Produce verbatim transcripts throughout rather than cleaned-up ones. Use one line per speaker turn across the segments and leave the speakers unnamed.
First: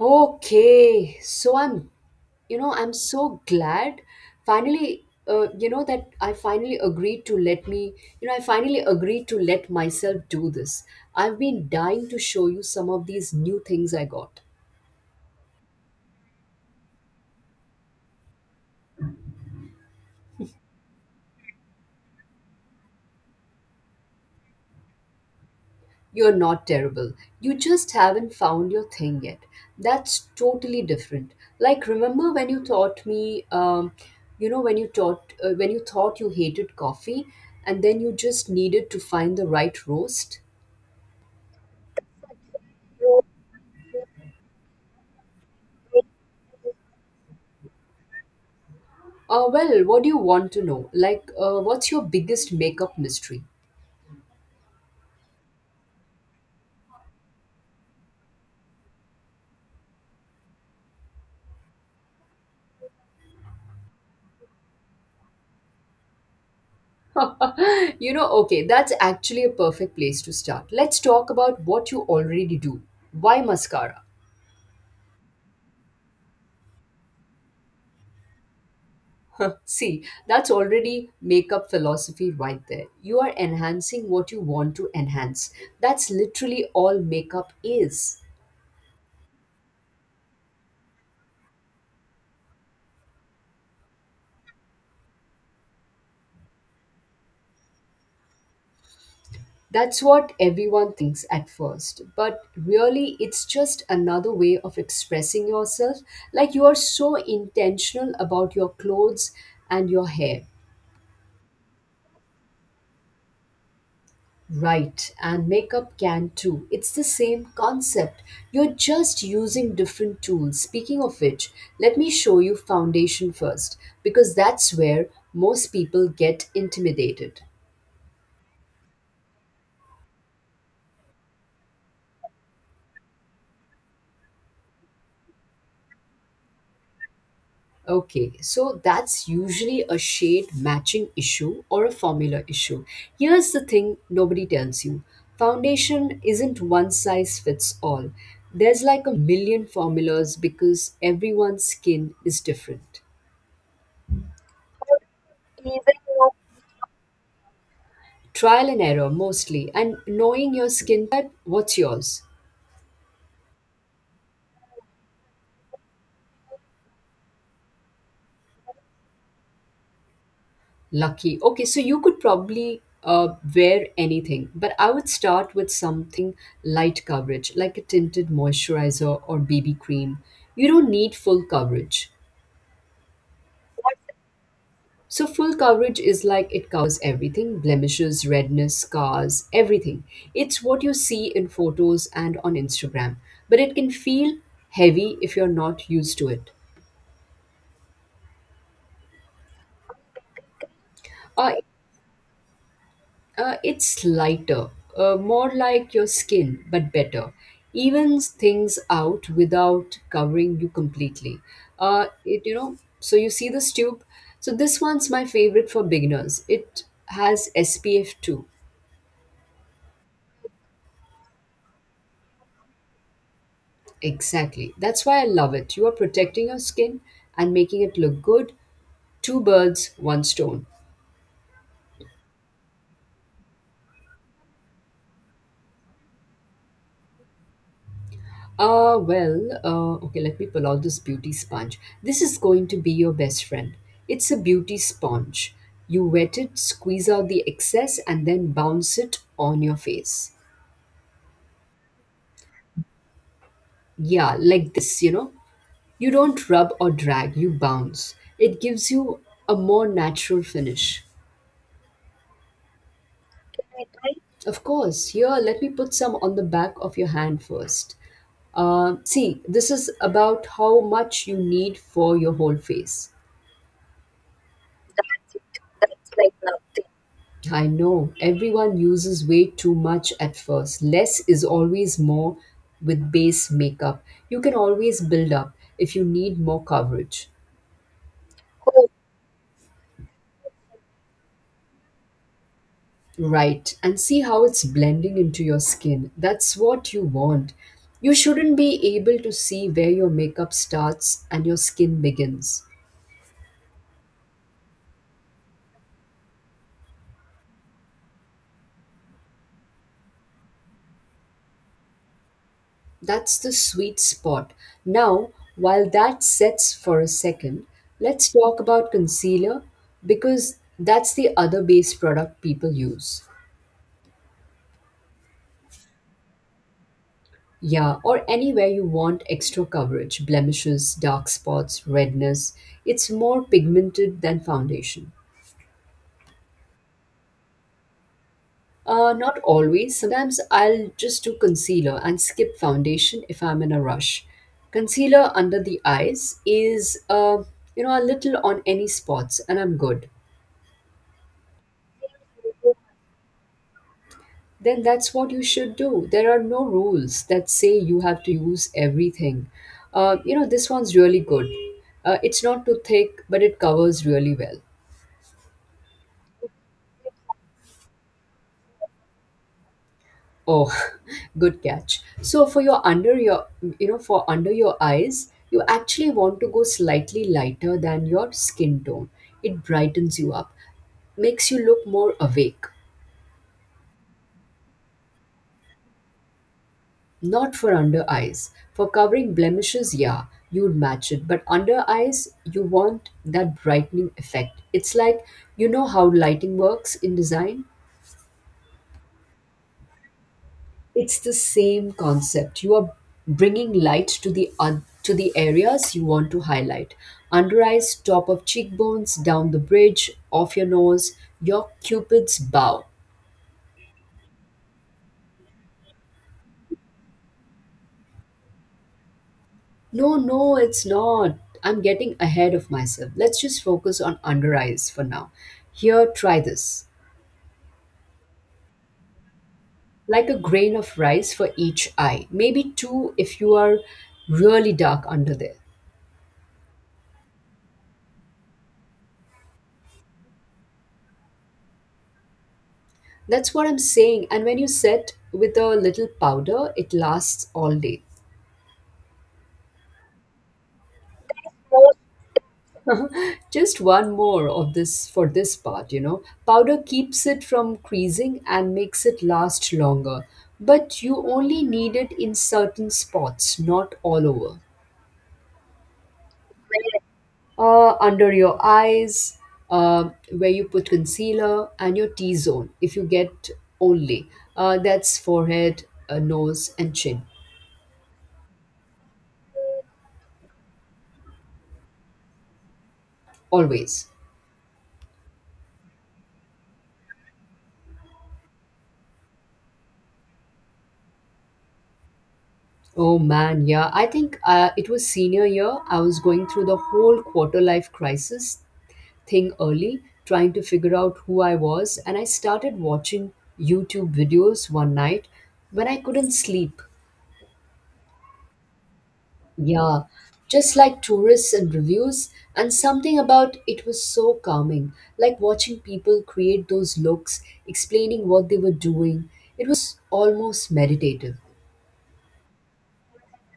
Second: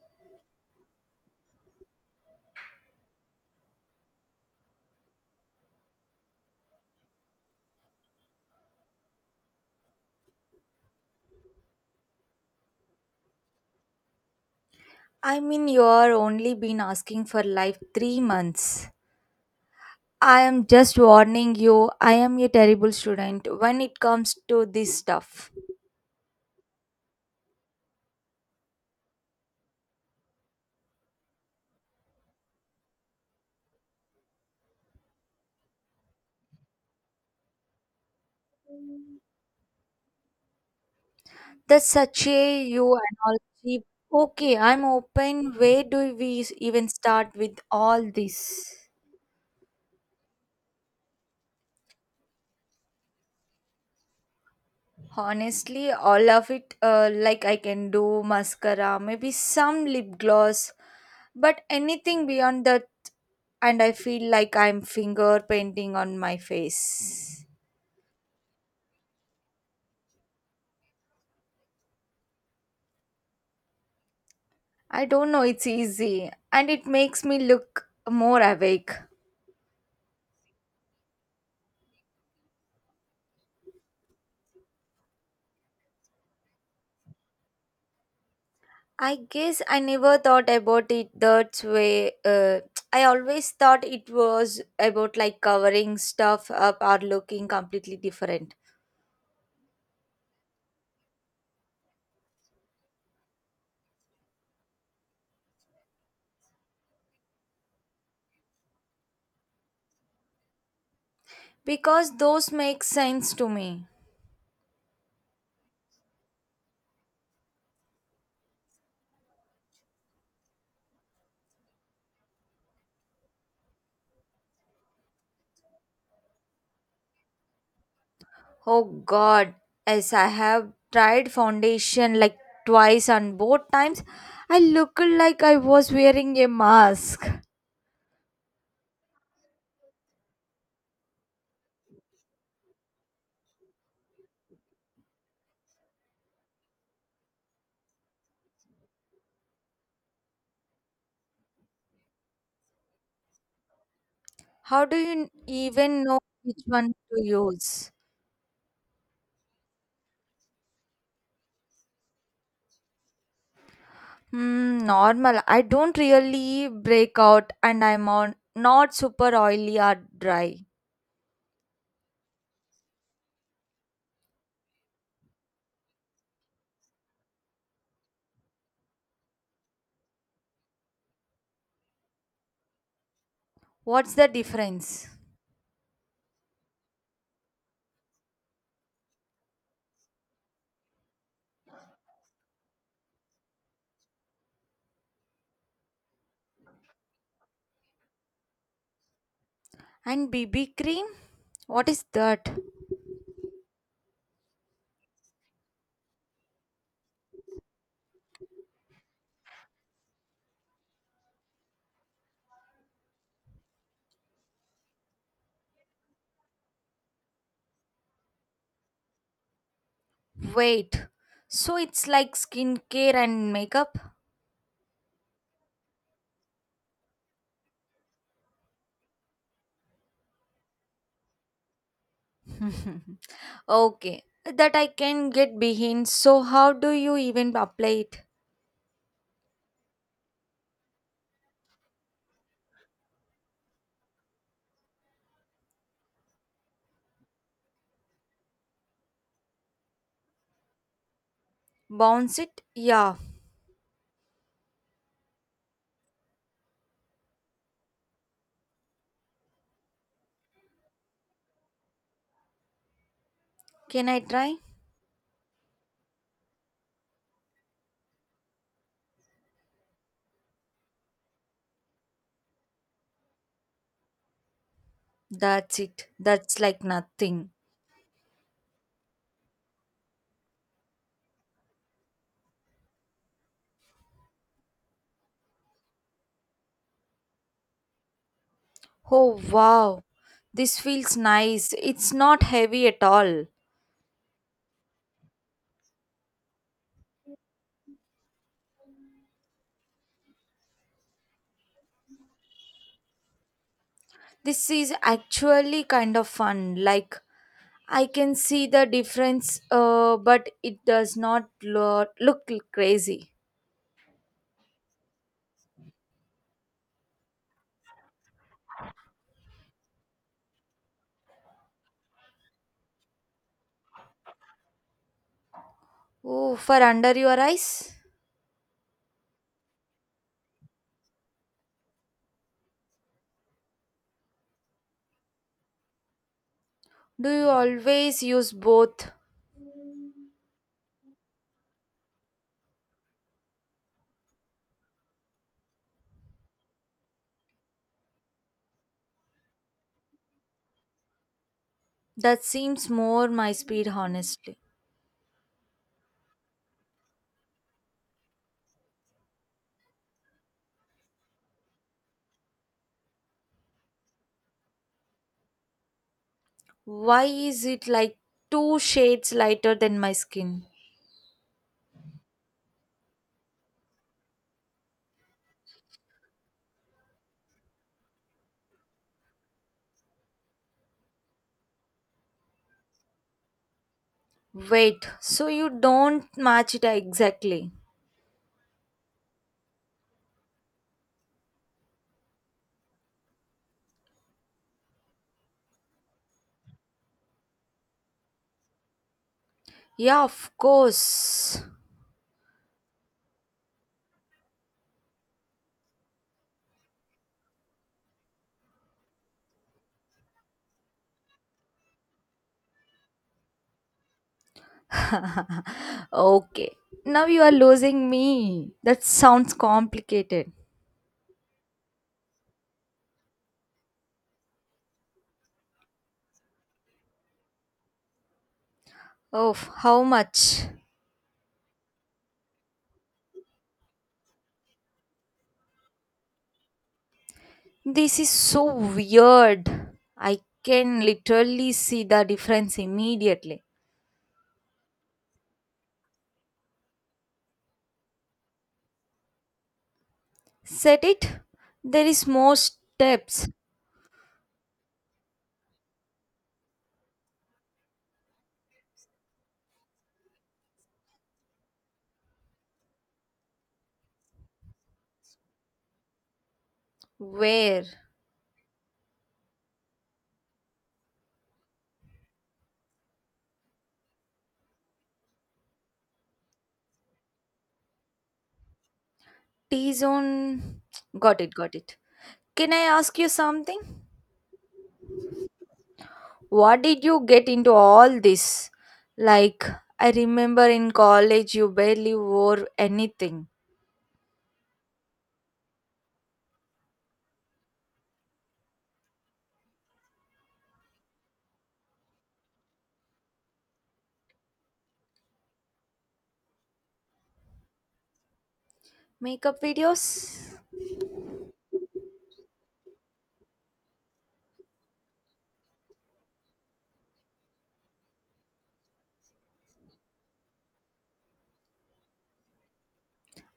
Okay, so I'm, you know, I'm so glad finally, uh, you know, that I finally agreed to let me, you know, I finally agreed to let myself do this. I've been dying to show you some of these new things I got.
I mean, you're only been asking for life three months. I am just warning you, I am a terrible student when it comes to this stuff.
You're not terrible. You just haven't found your thing yet. That's totally different. Like, remember when you taught me, um, you know, when you taught, uh, when you thought you hated coffee and then you just needed to find the right roast?
That's such a you analogy. Okay, I'm open. Where do we even start with all this?
Uh, well, what do you want to know? Like, uh, what's your biggest makeup mystery?
Honestly, all of it, uh, like I can do mascara, maybe some lip gloss, but anything beyond that, and I feel like I'm finger painting on my face.
You know, okay, that's actually a perfect place to start. Let's talk about what you already do. Why mascara?
I don't know, it's easy and it makes me look more awake.
See, that's already makeup philosophy right there. You are enhancing what you want to enhance. That's literally all makeup is.
I guess I never thought about it that way. Uh, I always thought it was about like covering stuff up or looking completely different
That's what everyone thinks at first, but really it's just another way of expressing yourself. Like you are so intentional about your clothes and your hair.
because those make sense to me.
Right, and makeup can too. It's the same concept. You're just using different tools. Speaking of which, let me show you foundation first, because that's where most people get intimidated.
Oh god, as I have tried foundation like twice and both times I looked like I was wearing a mask.
Okay, so that's usually a shade matching issue or a formula issue. Here's the thing nobody tells you: foundation isn't one size fits all. There's like a million formulas because everyone's skin is different.
How do you even know which one to use?
Trial and error mostly, and knowing your skin type. What's yours?
Hmm, normal. I don't really break out and I'm on not super oily or dry.
Lucky. Okay, so you could probably uh, wear anything, but I would start with something light coverage, like a tinted moisturizer or B B cream. You don't need full coverage.
What's the difference?
So, full coverage is like it covers everything: blemishes, redness, scars, everything. It's what you see in photos and on Instagram, but it can feel heavy if you're not used to it.
And B B cream?
Uh,
What is that?
Uh, it's lighter, uh, more like your skin, but better. Evens things out without covering you completely. Uh, it, you know, so you see this tube. So this one's my favorite for beginners. It has S P F two.
Wait. So it's like skincare and makeup?
Exactly. That's why I love it. You are protecting your skin and making it look good. Two birds, one stone.
okay. That I can get behind. So how do you even apply it?
Uh, well, uh, okay, let me pull out this beauty sponge. This is going to be your best friend. It's a beauty sponge. You wet it, squeeze out the excess, and then bounce it on your face.
Bounce it? Yeah.
Yeah, like this, you know. You don't rub or drag, you bounce. It gives you a more natural finish.
Can I try?
Of course, here, let me put some on the back of your hand first. Uh, see, this is about how much you need for your whole face.
That's it. That's like nothing.
I know, everyone uses way too much at first. Less is always more with base makeup. You can always build up if you need more coverage.
Oh wow, this feels nice. It's not heavy at all.
Right, and see how it's blending into your skin. That's what you want. You shouldn't be able to see where your makeup starts and your skin begins.
This is actually kind of fun. Like, I can see the difference, uh, but it does not lo- look crazy.
That's the sweet spot. Now, while that sets for a second, let's talk about concealer because that's the other base product people use.
Oh, for under your eyes?
Yeah, or anywhere you want extra coverage: blemishes, dark spots, redness. It's more pigmented than foundation.
Do you always use both?
Uh, not always. Sometimes I'll just do concealer and skip foundation if I'm in a rush. Concealer under the eyes is, uh, you know, a little on any spots, and I'm good.
That seems more my speed, honestly.
Then that's what you should do. There are no rules that say you have to use everything. Uh, you know, this one's really good. Uh, it's not too thick, but it covers really well.
Why is it like two shades lighter than my skin?
Oh, good catch. So for your under your you know for under your eyes, you actually want to go slightly lighter than your skin tone. It brightens you up, makes you look more awake.
Wait, so you don't match it
Not
exactly?
for under eyes. For covering blemishes, yeah, you'd match it. But under eyes, you want that brightening effect. It's like, you know how lighting works in design?
Yeah, of
It's the
course.
same concept. You are bringing light to the oth- to the areas you want to highlight. Under eyes, top of cheekbones, down the bridge, off your nose, your cupid's bow.
okay. Now you are losing me. That sounds
No,
complicated.
no, it's not. I'm getting ahead of myself. Let's just focus on under eyes for now. Here, try this.
Oh, how
Like a
much?
grain of rice for each eye. Maybe two if you are really dark under there.
This is so weird. I can literally see the difference
That's
immediately.
what I'm saying. And when you set with a little powder, it lasts all day.
Set it? There is more steps.
Just one more of this for this part, you know. Powder keeps it from creasing and makes it last longer. But you only need it in certain spots, not all over.
Where?
Uh, under your eyes, uh, where you put concealer, and your T zone, if you get only. Uh, that's forehead, uh, nose, and chin.
T zone. Got it, got it. Can I ask you something?
Always.
What did you get into all this? Like, I remember in college you barely wore
Oh
anything.
man, yeah. I think uh, it was senior year. I was going through the whole quarter life crisis thing early, trying to figure out who I was, and I started watching YouTube videos one night when I couldn't sleep.
Makeup
Yeah,
videos?
just like tourists and reviews, and something about it was so calming, like watching people create those looks, explaining what they were doing. It was almost meditative.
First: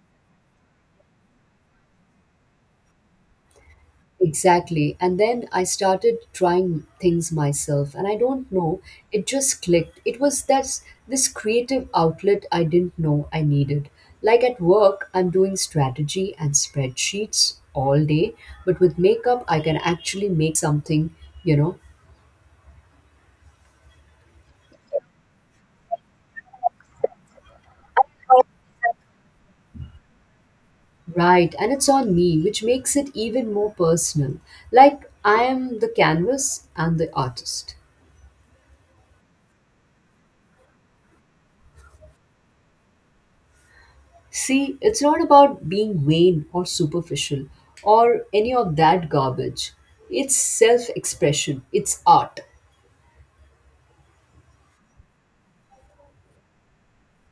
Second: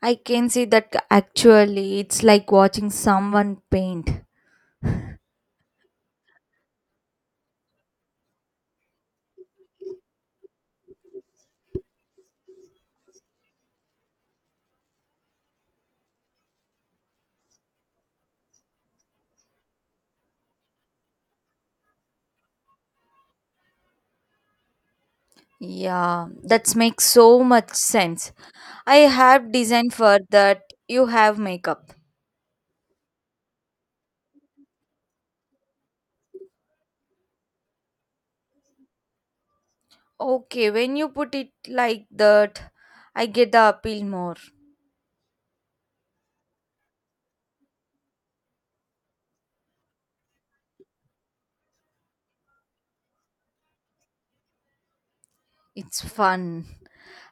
I can see that actually it's like watching someone paint.
Exactly. And then I started trying things myself, and I don't know, it just clicked. It was that this creative outlet I didn't know I needed. Like at work, I'm doing strategy and spreadsheets all day, but with makeup, I can actually make something, you know.
Yeah, that makes so much sense. I have design for that. You have
Right, and it's
makeup.
on me, which makes it even more personal. Like I am the canvas and the artist.
Okay, when you put it like that, I get the appeal more.
See, it's not about being vain or superficial or any of that garbage. It's self expression, it's art.
It's fun.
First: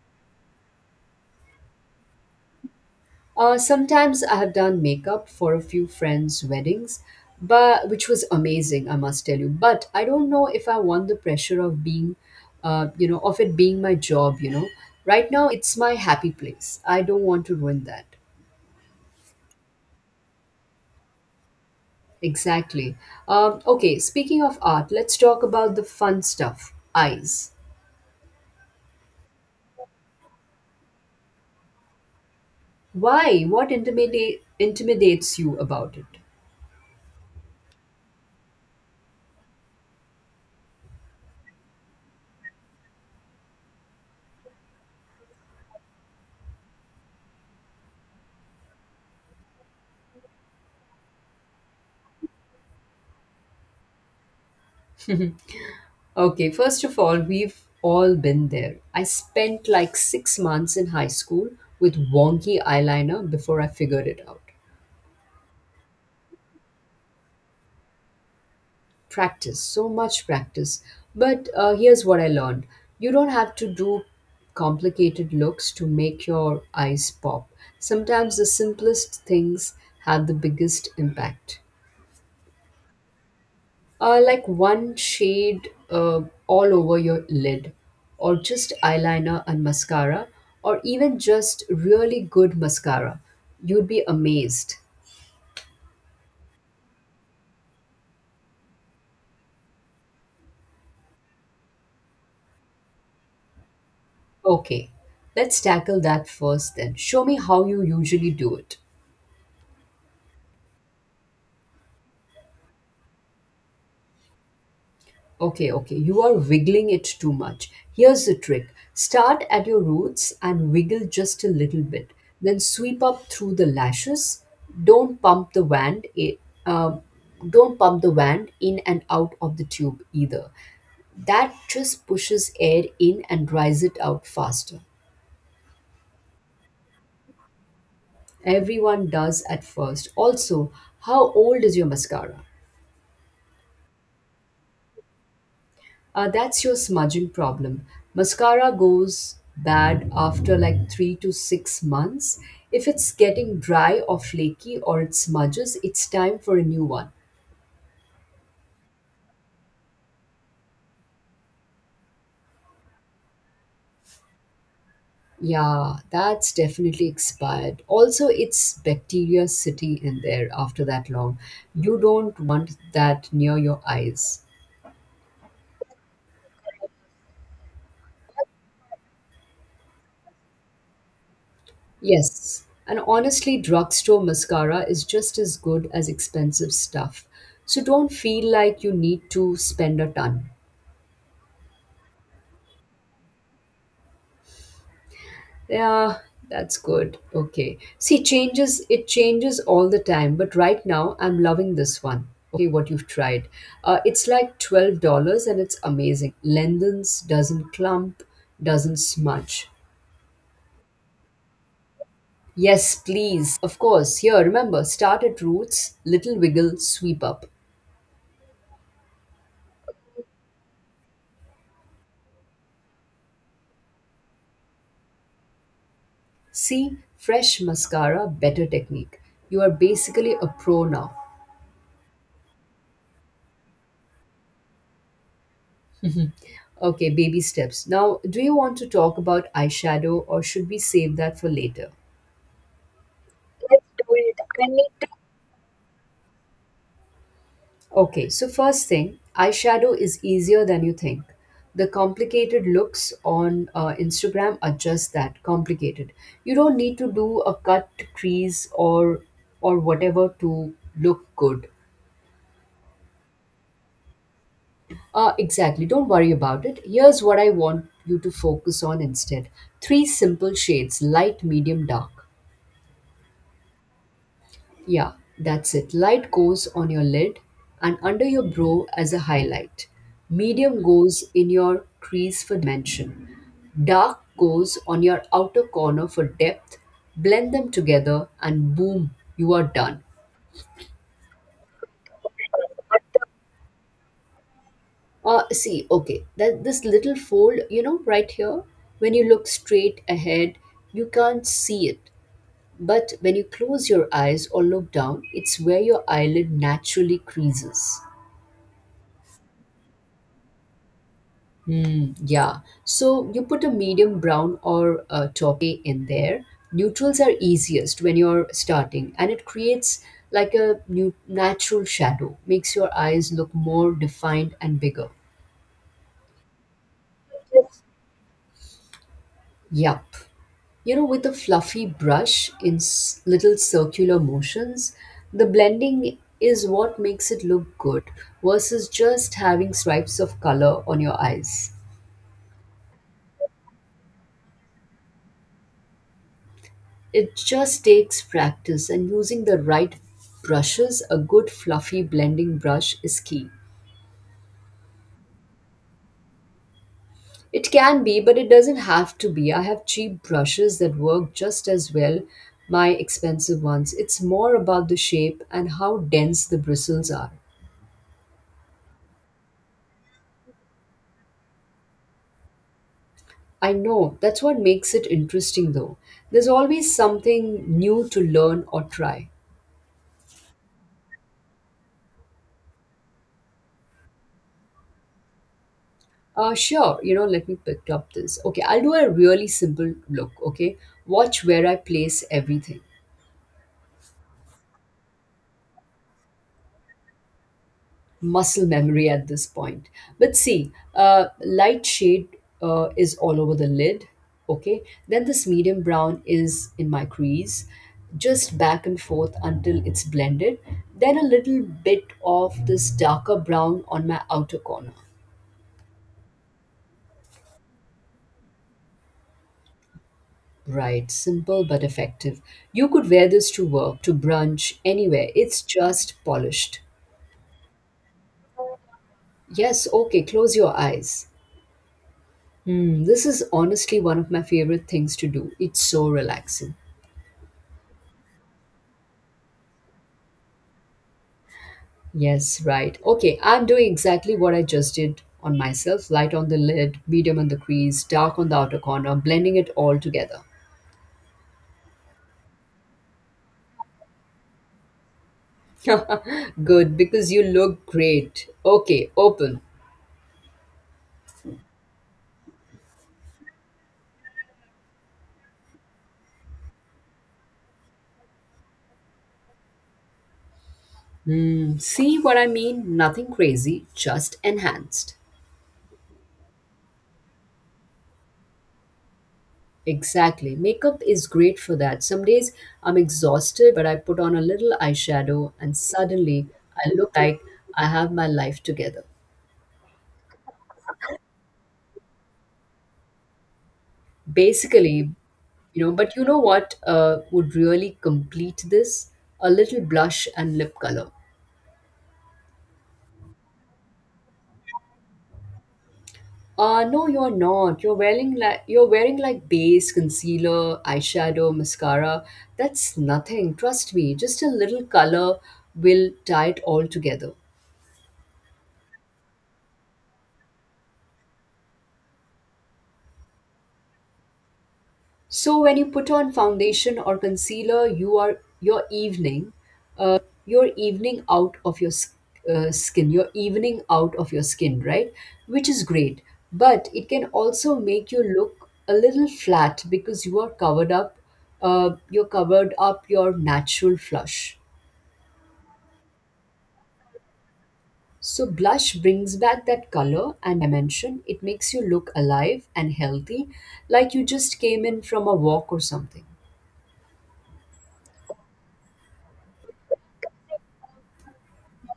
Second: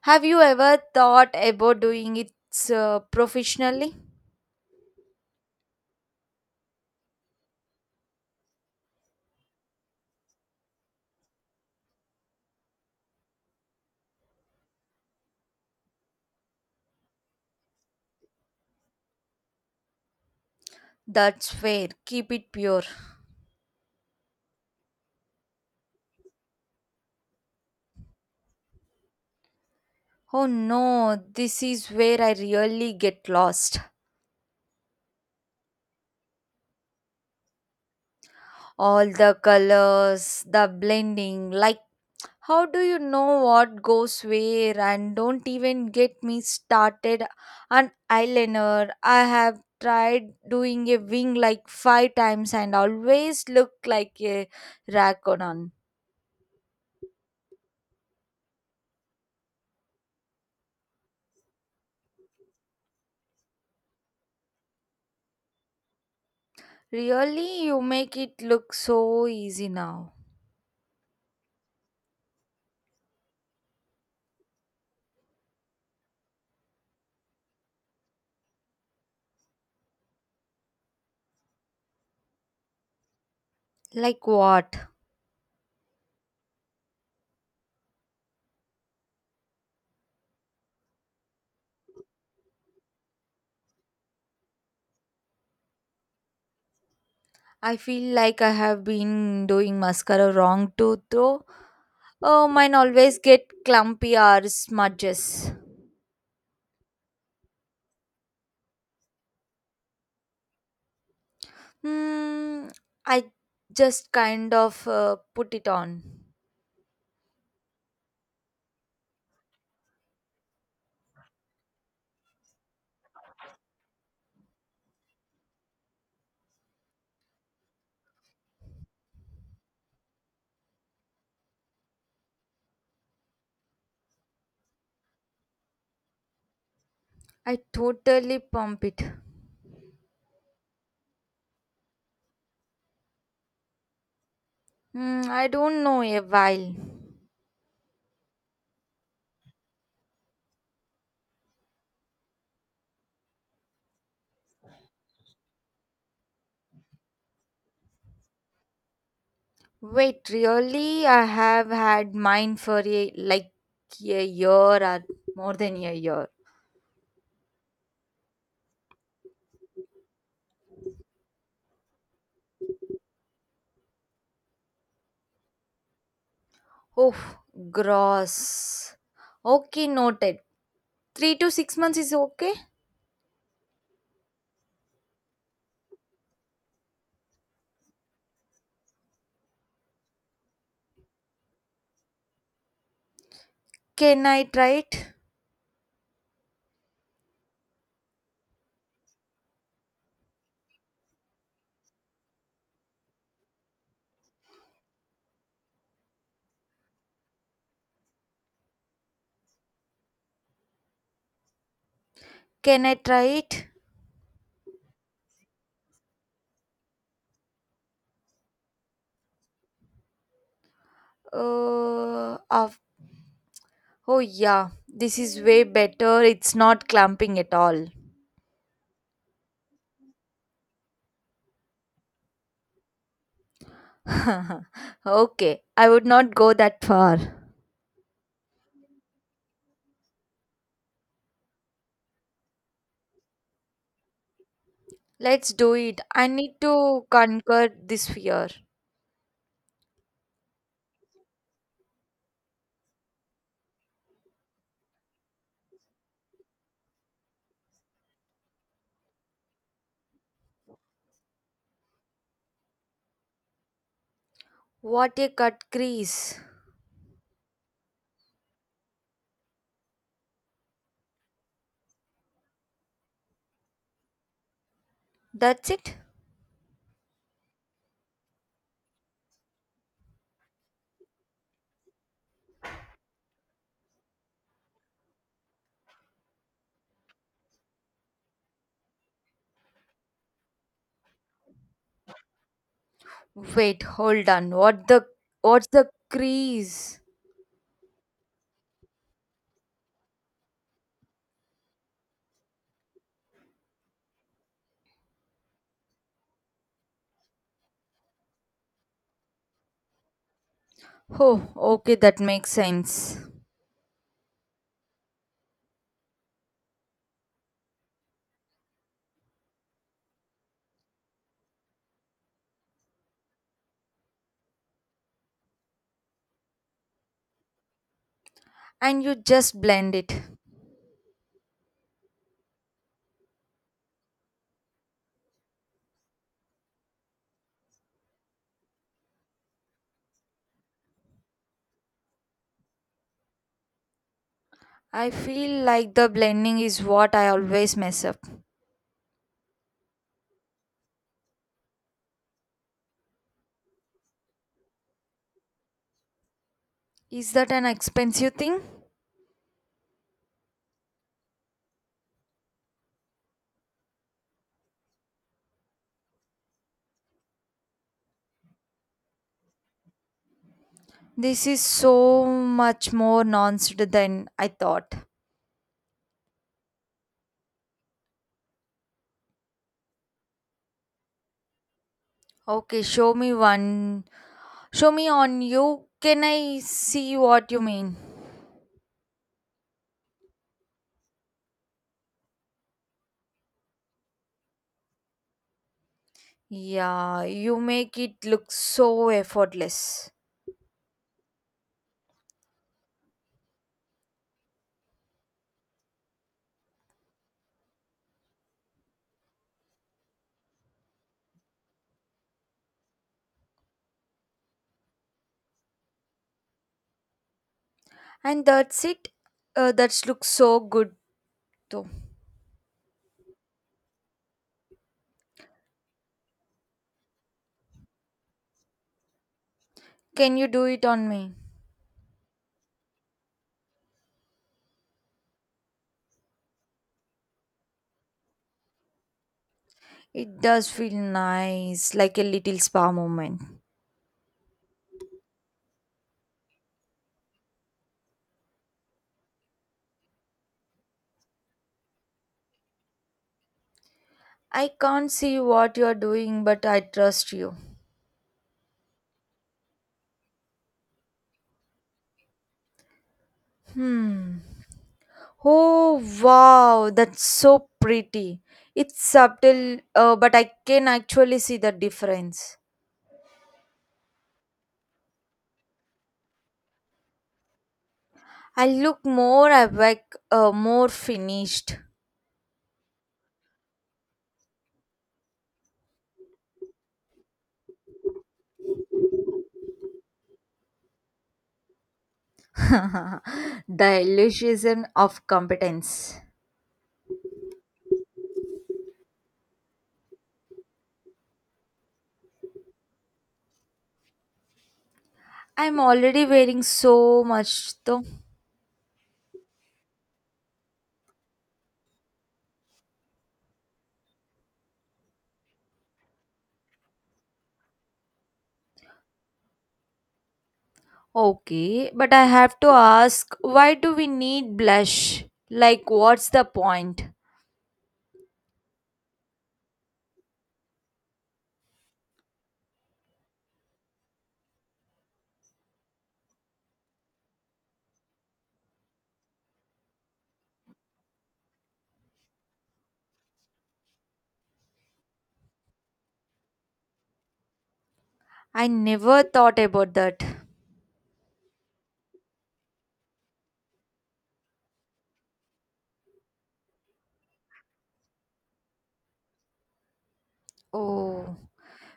Have you ever thought about doing it uh,
Uh,
professionally?
sometimes. I have done makeup for a few friends' weddings, but which was amazing, I must tell you. But I don't know if I want the pressure of being, uh, you know, of it being my job. You know, right now it's my happy place. I don't want to ruin that.
That's fair. Keep it pure.
Exactly. Um, okay. Speaking of art, let's talk about the fun stuff. Eyes.
Oh no, this is where I really get
Why? What
lost.
intimidate intimidates you about it?
All the colors, the blending, like how do you know what goes where and don't even get me started on eyeliner. I have tried doing a wing like five times and always look like a raccoon.
Okay, first of all, we've all been there. I spent like six months in high school with wonky eyeliner before I figured it out.
Really, you make it look so
Practice,
easy
so
now.
much practice. But uh, here's what I learned: you don't have to do complicated looks to make your eyes pop. Sometimes the simplest things have the biggest impact. Uh,
Like
like
what?
one shade uh, all over your lid, or just eyeliner and mascara, or even just really good mascara. You'd be amazed.
I feel like I have been doing mascara wrong too, though. Oh, mine always get clumpy or
Okay,
smudges.
let's tackle that first then. Show me how you usually do it.
Hmm, I just kind of uh, put it
Okay, okay.
on.
You are wiggling it too much. Here's the trick: start at your roots and wiggle just a little bit. Then sweep up through the lashes. Don't pump the wand. i- Uh, don't pump the wand in and out of the tube either. That just pushes air in and dries it out faster.
I totally pump it.
Everyone does at first. Also, how old is your mascara?
Hmm, I don't know, a
Uh, that's your
while.
smudging problem. Mascara goes bad after like three to six months. If it's getting dry or flaky or it smudges, it's time for a new one.
Wait, really? I have had mine for a, like a year or more than a
Yeah,
year.
that's definitely expired. Also, it's bacteria sitting in there after that long. You don't want that near your eyes.
Oh, gross. Okay, noted. Three to six months is okay.
Yes, and honestly, drugstore mascara is just as good as expensive stuff. So don't feel like you need to spend a ton.
Can I try it?
Yeah, that's good. Okay. See, changes, it changes all the time, but right now I'm loving this one. Okay, what you've tried. Uh, it's like twelve dollars and it's amazing. Lengthens, doesn't clump, doesn't smudge.
Can
Yes,
I try
please.
it?
Of course. Here, remember, start at roots, little wiggle, sweep up.
Uh, of, oh, yeah. This is way better. It's not
See,
clamping at
fresh
all.
mascara, better technique. You are basically a pro now.
okay, I would not go that
Okay,
far.
baby steps. Now, do you want to talk about eyeshadow or should we save that for later?
Let's do it. I need to conquer this
Okay, so
fear.
first thing, eyeshadow is easier than you think. The complicated looks on uh, Instagram are just that, complicated. You don't need to do a cut, crease, or or whatever to look good.
What a
Uh,
cut
exactly. Don't worry
crease.
about it. Here's what I want you to focus on instead: three simple shades, light, medium, dark. Yeah,
That's
that's it.
it.
Light goes on your lid and under your brow as a highlight. Medium goes in your crease for dimension. Dark goes on your outer corner for depth. Blend them together and boom, you are done.
Wait, hold on. What the?
Uh,
What's
see,
the
okay, that this
crease?
little fold, you know, right here, when you look straight ahead, you can't see it. But when you close your eyes or look down, it's where your eyelid naturally creases.
Oh, okay,
Mm,
that makes
yeah.
sense.
So you put a medium brown or uh toffee in there. Neutrals are easiest when you're starting, and it creates like a new natural shadow, makes your eyes look more defined and bigger.
And you just blend
Yup.
it.
You know, with a fluffy brush in s- little circular motions, the blending is what makes it look good versus just having stripes of color on your eyes.
I feel like the blending is what I
It
always
just
mess up.
takes practice and using the right brushes. A good fluffy blending brush is key.
Is that an
It can be,
expensive
but it
thing?
doesn't have to be. I have cheap brushes that work just as well my expensive ones. It's more about the shape and how dense the bristles are.
This is so much more
I
nuanced
know,
than
that's
I
what makes
thought.
it interesting though. There's always something new to learn or try.
Okay, show me one. Show me on you. Can
Uh,
I
sure, you
see
know, let
what
me
you
pick
mean?
up this. Okay, I'll do a really simple look, okay? Watch where I place everything.
Yeah, you make it look
Muscle memory
so
at this point.
effortless.
But see, uh, light shade uh, is all over the lid. Okay, then this medium brown is in my crease, just back and forth until it's blended. Then a little bit of this darker brown on my outer corner.
And that's it. Uh, that looks so good
Right, simple but
too.
effective. You could wear this to work, to brunch, anywhere. It's just polished. Yes, okay,
Can you
close
do
your
it on
eyes.
me?
Hmm, this is honestly one of my favorite things to do. It's so relaxing.
It does feel nice, like a little
Yes,
spa
right. Okay,
moment.
I'm doing exactly what I just did on myself: light on the lid, medium on the crease, dark on the outer corner, blending it all together.
I can't see what you're doing, but I
Good, because
trust
you
you.
look great. Okay, open.
Hmm. Oh wow, that's so pretty. It's subtle, uh, but I can actually see the
Hmm, see what I
difference.
mean? Nothing crazy, just enhanced.
I look more awake, uh,
Exactly.
more
Makeup is great for
finished.
that. Some days I'm exhausted, but I put on a little eyeshadow and suddenly I look like I have my life together.
the illusion
Basically.
of
You know but
competence.
you know what uh, would really complete this? A little blush and lip color.
I'm already wearing
Uh no,
so
you're
much
not. you're
though.
wearing like you're wearing like base, concealer, eyeshadow, mascara. That's nothing. Trust me, just a little color will tie it all together.
Okay, but I have to ask, why do we need blush?
So when you
Like,
put
what's
on
the
foundation
point?
or concealer, you are your evening, uh, your evening out of your s- uh, skin, your evening out of your skin, right? Which is great, but it can also make you look a little flat because you are covered up. Uh, you're covered up your natural flush. So
I
blush
never
brings
thought
back that
about that.
color and dimension. It makes you look alive and healthy, like you just came in from a walk or something.
Oh,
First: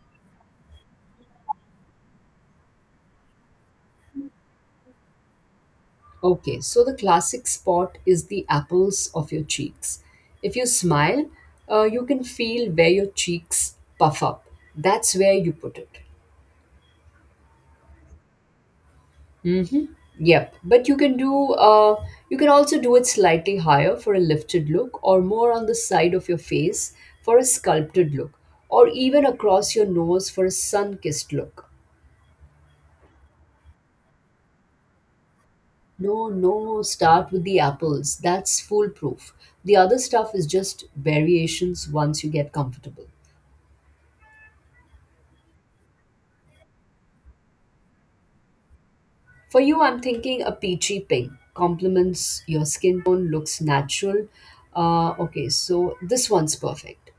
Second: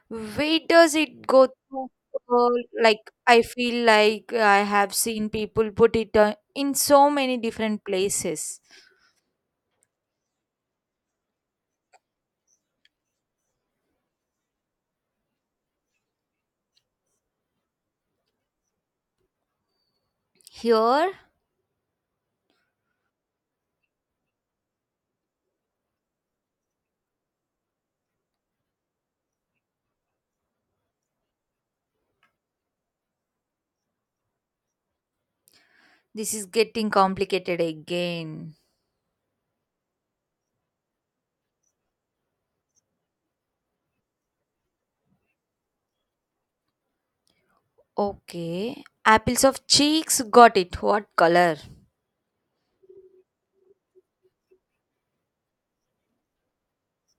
where does it go to? Uh, like, I feel like I have seen people put it uh,
Okay,
in
so the
so many
classic
different
spot is the
places.
apples of your cheeks. If you smile, uh, you can feel where your cheeks puff up. That's where you put it. Yep, but you
Here,
can do uh, you can also do it slightly higher for a lifted look, or more on the side of your face for a sculpted look, or even across your nose for a sun-kissed look. No,
this is
no,
getting
start with the
complicated
apples.
again.
That's foolproof. The other stuff is just variations once you get comfortable.
Okay, apples
For
of
you, I'm
cheeks,
thinking a
got it.
peachy
What
pink
color?
complements your skin tone, looks natural. Uh, okay, so this one's perfect.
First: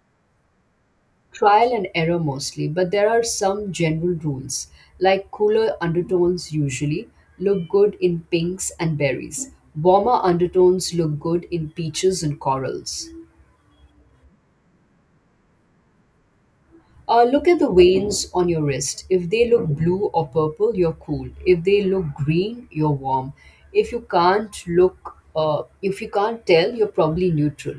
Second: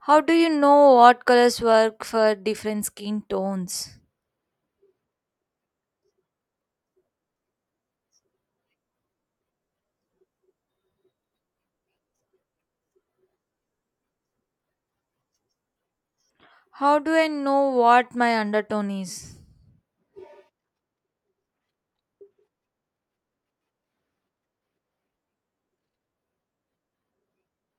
How do you know what colors
Trial and
work
error
for
mostly,
different
but there
skin
are some
tones?
general rules, like cooler undertones usually look good in pinks and berries. Warmer undertones look good in peaches and corals.
How do
Uh,
I
look at the
know what
veins
my
on your
undertone
wrist. If
is?
they look blue or purple, you're cool. If they look green, you're warm. If you can't look, uh, if you can't tell, you're probably neutral.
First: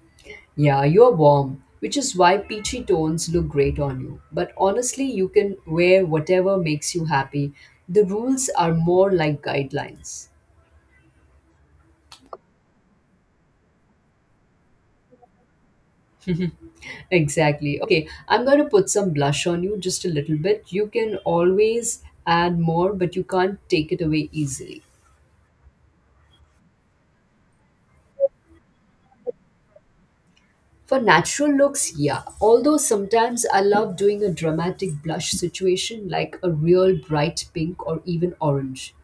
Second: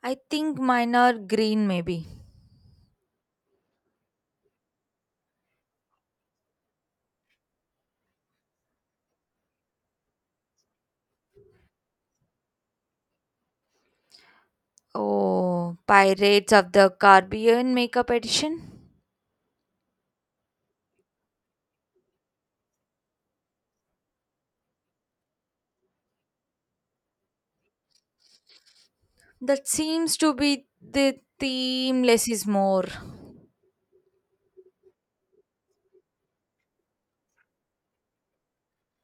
I think
Yeah,
mine
you're
are
warm,
green,
which
maybe.
is why peachy tones look great on you. But honestly, you can wear whatever makes you happy. The rules are more like guidelines.
Oh, Pirates of the Caribbean
Exactly. Okay,
makeup
I'm going to
edition?
put some blush on you, just a little bit. You can always add more, but you can't take it away easily.
That seems to be
For
the
natural looks,
theme,
yeah.
less is
Although
more.
sometimes I love doing a dramatic blush situation, like a real bright pink or even orange.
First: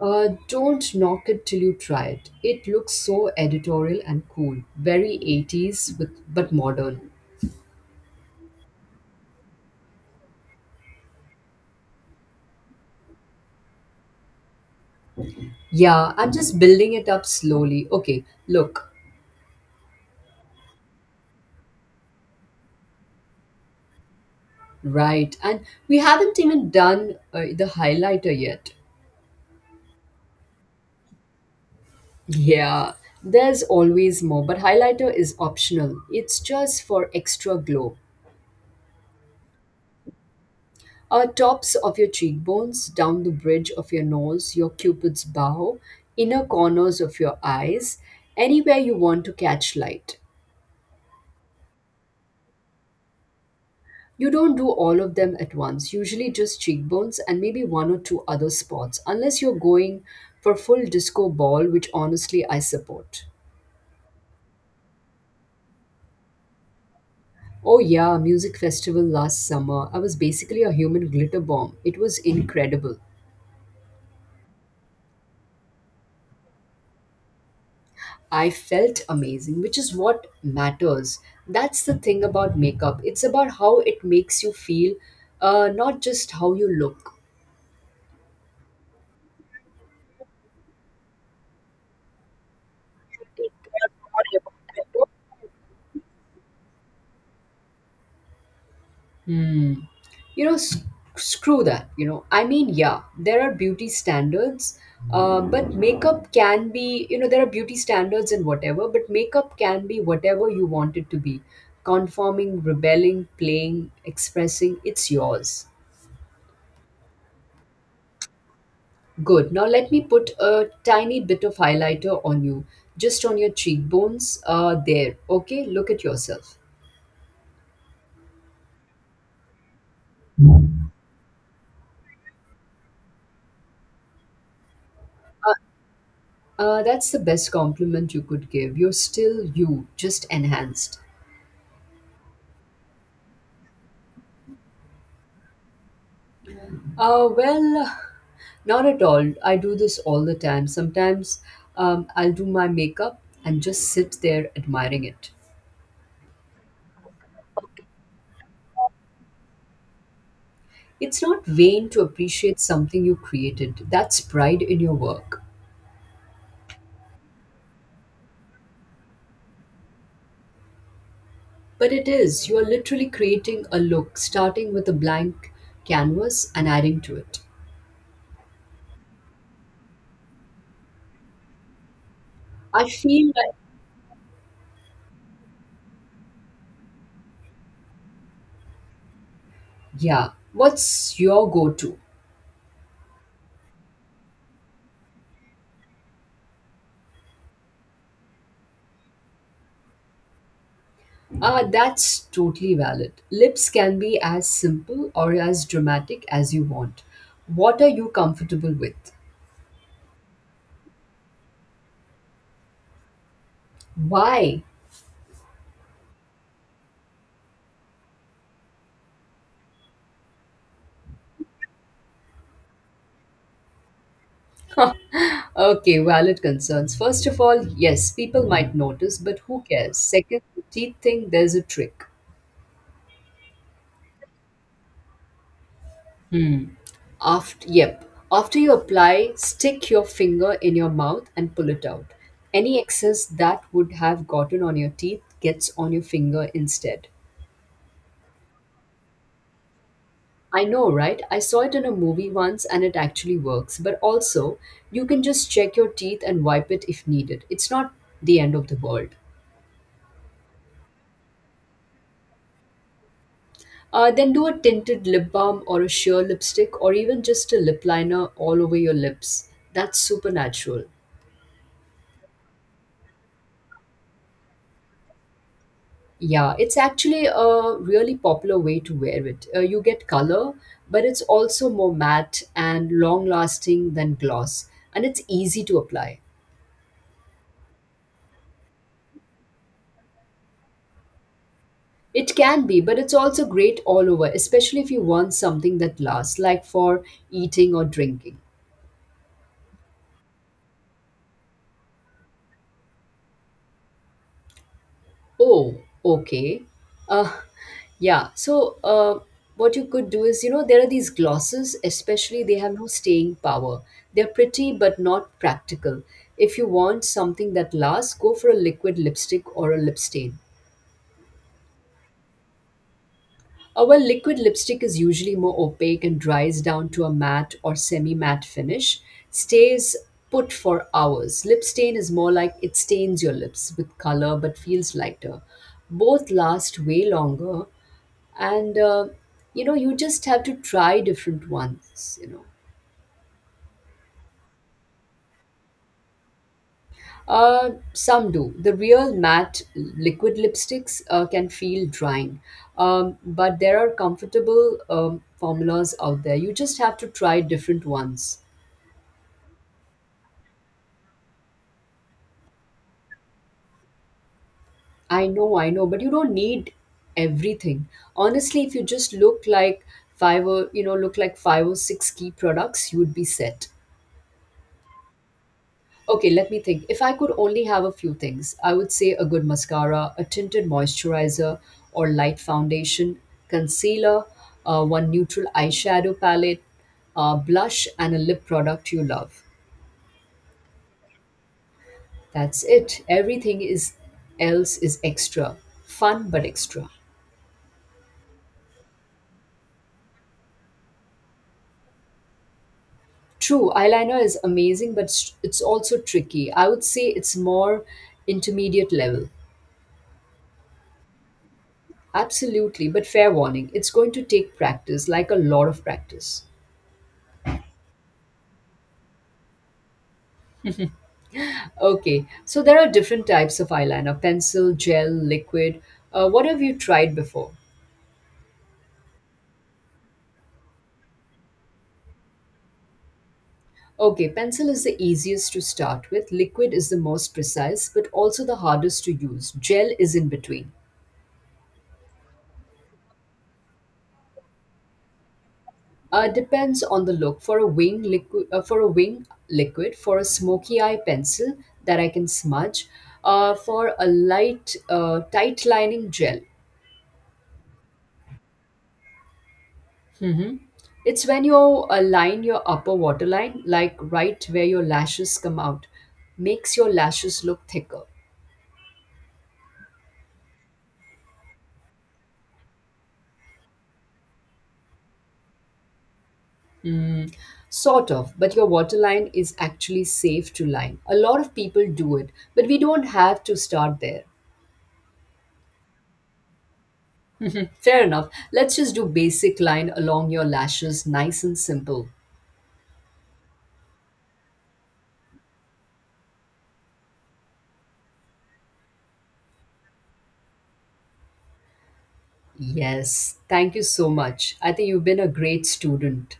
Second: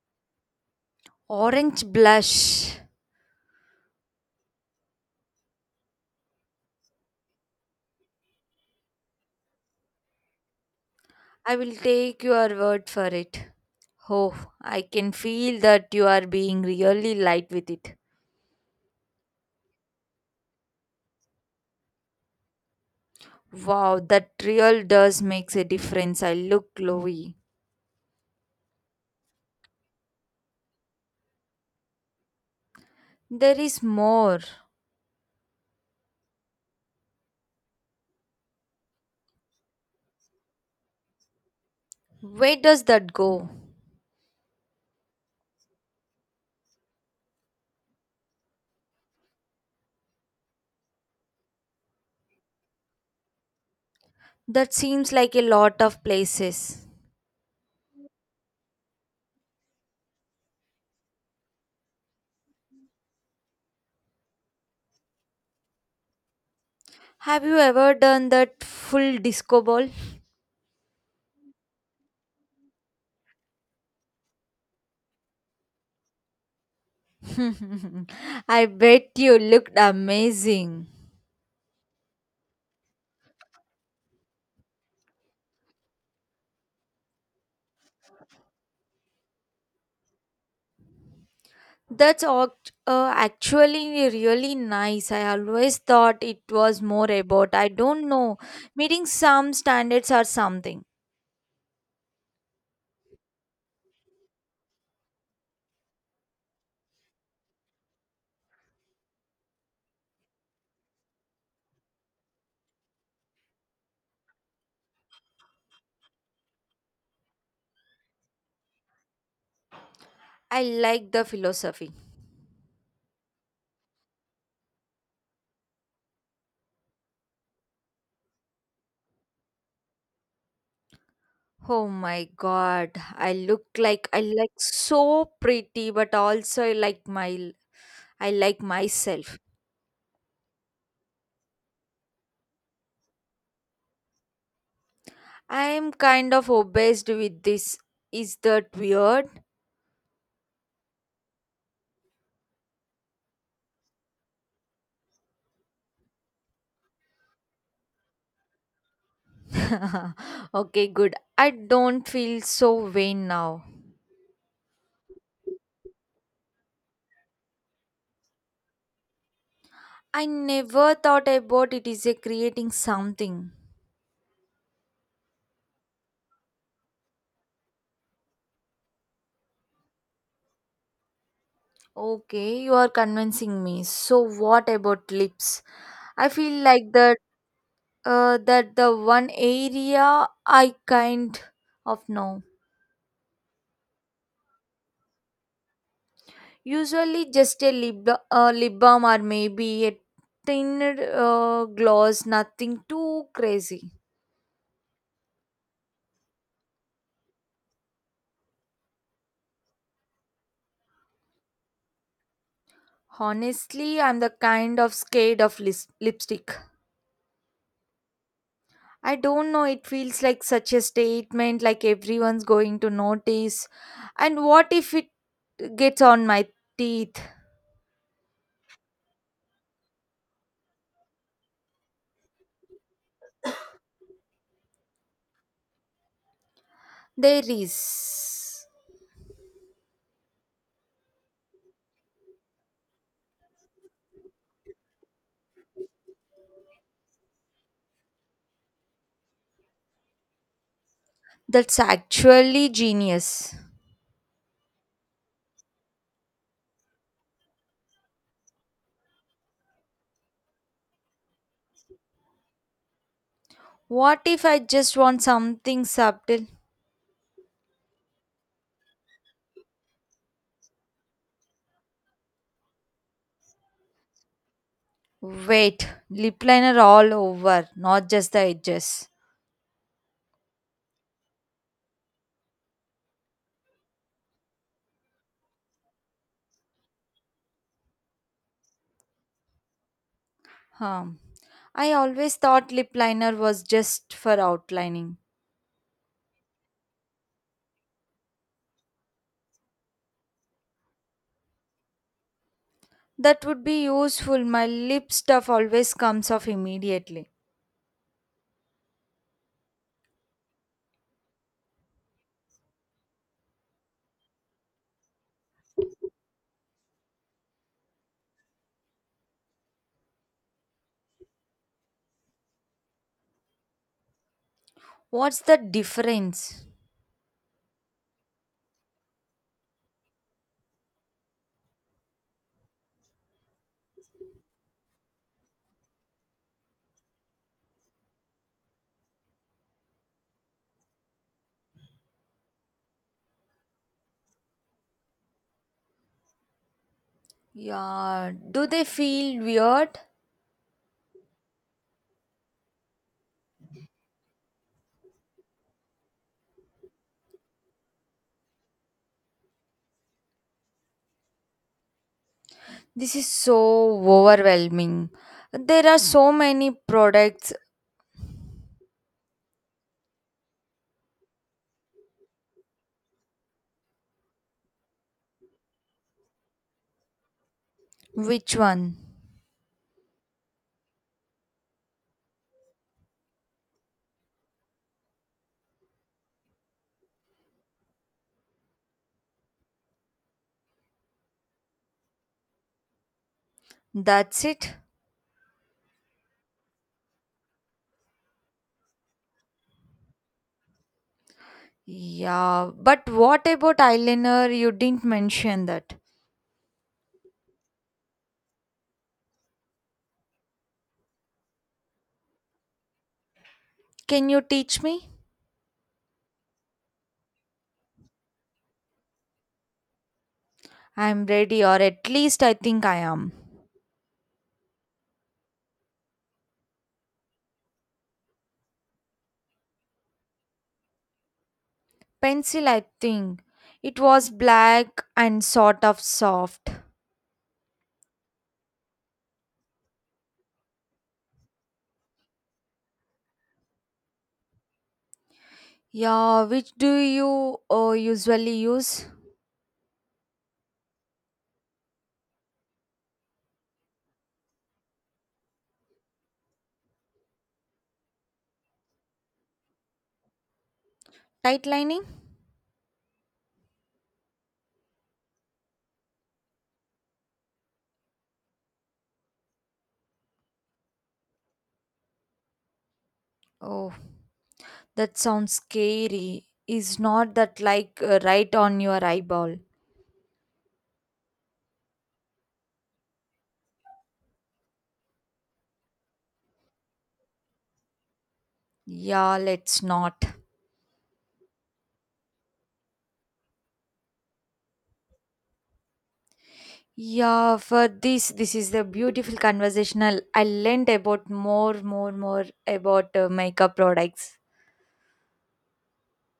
Uh, don't knock it till you
Orange
try it. It
blush.
looks so editorial and cool. Very eighties with, but modern.
I will take your word for it. Oh, I can feel that you
Yeah,
are
I'm just
being
building it
really
up
light with
slowly.
it.
Okay, look.
Wow, that real does
Right.
makes a
And we
difference. I
haven't even
look
done
glowy.
uh, the highlighter yet. Yeah,
There
there's
is
always
more.
more, but highlighter is optional. It's just for extra glow. Uh, tops of your
Where does
cheekbones,
that
down the
go?
bridge of your nose, your cupid's bow, inner corners of your eyes, anywhere you want to catch light. You don't do
That
all
seems
of
like
them
a
at
lot
once,
of
usually just
places.
cheekbones and maybe one or two other spots, unless you're going for full disco ball, which honestly I support.
Have you
Oh,
ever
yeah,
done
music
that
festival
full
last
disco
summer.
ball?
I was basically a human glitter bomb. It was incredible. I
I
felt
bet you
amazing, which
looked
is what
amazing.
matters. That's the thing about makeup. It's about how it makes you feel, uh, not just how you look.
That's act- uh, actually really nice. I always thought it was more about, I don't know, meeting some
Hmm.
standards or
You know, s-
something.
Screw that. You know, I mean, yeah, there are beauty standards, uh, but makeup can be, you know, there are beauty standards and whatever, but makeup can be whatever you want it to be. Conforming, rebelling, playing, expressing, it's yours. Good. Now let me put
I
a
like
tiny
the
bit of
philosophy.
highlighter on you, just on your cheekbones. Uh, there. Okay, look at yourself.
Oh my god, I look like I like so pretty, but also I
Uh,
like
that's the best
my
compliment you
I
could
like
give. You're
myself.
still you, just enhanced.
I am kind of obsessed
Uh,
with this.
well,
Is that
not at
weird?
all. I do this all the time. Sometimes um, I'll do my makeup and just sit there admiring it.
okay, good.
It's not
I
vain to
don't feel
appreciate
so
something you
vain now.
created. That's pride in your work.
I never thought about it
But
is
it
a
is. You are
creating
literally
something.
creating a look, starting with a blank canvas and adding to it.
Okay, you
I
are
feel like,
convincing me. So what about lips? I feel like that uh, that the one area
yeah,
I
what's
kind
your go to?
of know. Usually just a lip, uh, lip balm or maybe a thin
Ah,
uh,
that's
gloss,
totally
nothing
valid.
too
Lips
crazy.
can be as simple or as dramatic as you want. What are you comfortable with?
Honestly, I'm the
Why?
kind of scared of lis- lipstick. I don't know. It feels like such a statement, like everyone's going to notice. And what if it
Okay,
gets on
valid
my
concerns.
teeth?
First of all, yes, people might notice, but who cares? Second, the teeth thing, there's a trick.
There
After, yep. After
is.
you apply, stick your finger in your mouth and pull it out. Any excess that would have gotten on your teeth gets on your finger instead. I know, right? I saw it
That's
in a movie once
actually
and it actually
genius.
works. But also, you can just check your teeth and wipe it if needed. It's not the end of the world. Uh,
What
then
if
do a
I just
tinted
want
lip balm or
something
a sheer
subtle?
lipstick or even just a lip liner all over your lips. That's super natural.
Wait, lip
Yeah, it's
liner all
actually
over,
a
not
really
just the
popular way to
edges?
wear it. Uh, you get color, but it's also more matte and long lasting than gloss, and it's easy to apply.
Um, I
It
always
can
thought
be,
lip
but it's
liner
also
was
great all
just
over,
for
especially if you
outlining.
want something that lasts, like for eating or drinking.
That would be useful. My lip stuff
Oh,
always comes off
okay. Uh,
immediately.
yeah. So, uh, what you could do is, you know, there are these glosses, especially they have no staying power. They're pretty but not practical. If you want something that lasts, go for a liquid lipstick or a lip stain. Uh, well, liquid lipstick is usually
What's
more
the
opaque and dries
difference?
down to a matte or semi matte finish, stays put for hours. Lip stain is more like it stains your lips with color but feels lighter. Both last way longer, and uh, you know you just have to try different ones you know uh, Some
Yeah,
do.
do
The
they
real
feel
matte
weird?
liquid lipsticks uh, can feel drying, um, but there are comfortable um, formulas out there. You just have to try different ones.
This is so overwhelming.
I know, I know,
There are
but you
so
don't need
many products.
everything. Honestly, if you just look like five or you know look like five or six key products, you would be set. Okay, let me think. If I could only have a few things,
Which
I would
one?
say a good mascara, a tinted moisturizer or light foundation, concealer, uh, one neutral eyeshadow palette, uh, blush, and a lip product you love. That's it. Everything is
That's
else
it?
is extra. Fun but extra.
Yeah, but what
True,
about
eyeliner is
eyeliner? You
amazing, but
didn't
s- it's
mention that.
also tricky. I would say it's more intermediate level. Absolutely, but fair warning, it's going to
Can you
take
teach
practice,
me?
like a lot of practice.
I'm ready, or at
Okay,
least I
so there
think
are
I
different
am.
types of eyeliner: pencil, gel, liquid. Uh, what have you tried before?
Pencil, I think. It
Okay,
was
pencil is the
black and
easiest to
sort of
start with,
soft.
liquid is the most precise but also the hardest to use. Gel is in between. Uh,
Yeah, which
depends
do
on the look. For
you
a
uh,
wing liquid,
usually
uh, for a
use?
wing, liquid. For a smoky eye, pencil that I can smudge. Uh, for a light, uh, tight lining, gel. It's when you
Tight lining?
align your upper waterline, like right where your lashes come out. Makes your lashes look thicker.
Oh, that sounds scary. Is not that like
Sort
uh,
of,
right
but your
on your
waterline is
eyeball?
actually safe to line. A lot of people do it, but we don't have to start there. Fair enough. Let's just do
Yeah,
basic
let's
line
not.
along your lashes, nice and simple.
Yeah, for this, this is the beautiful conversational. I learned about more, more, more about uh,
Yes, thank
makeup
you so
products.
much. I think you've been a great student.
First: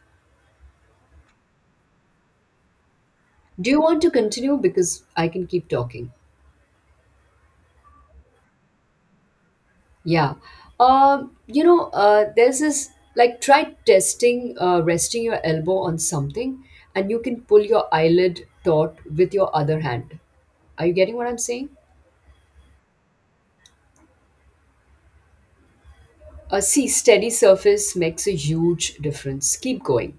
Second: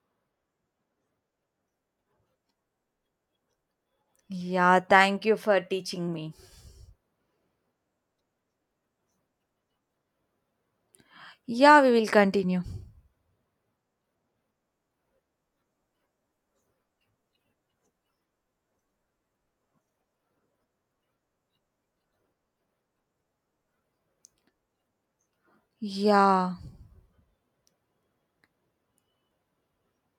Do you want to continue?
Yeah,
Because
thank
I
you
can
for
keep talking.
teaching me.
Yeah. Um, you
Yeah,
know,
we will
uh, there's
continue.
this like try testing, uh, resting your elbow on something, and you can pull your eyelid taut with your other hand. Are you getting what I'm saying?
Yeah,
Uh, see, steady surface makes a huge difference. Keep going.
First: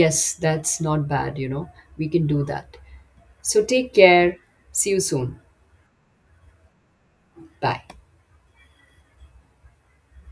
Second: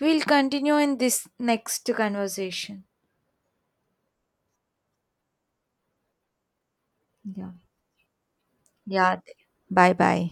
we'll continue
that's
in
not
this
bad, you know.
next
We can do that.
conversation.
So take care. See you soon.
Yeah.
Bye.
Yeah. Bye bye.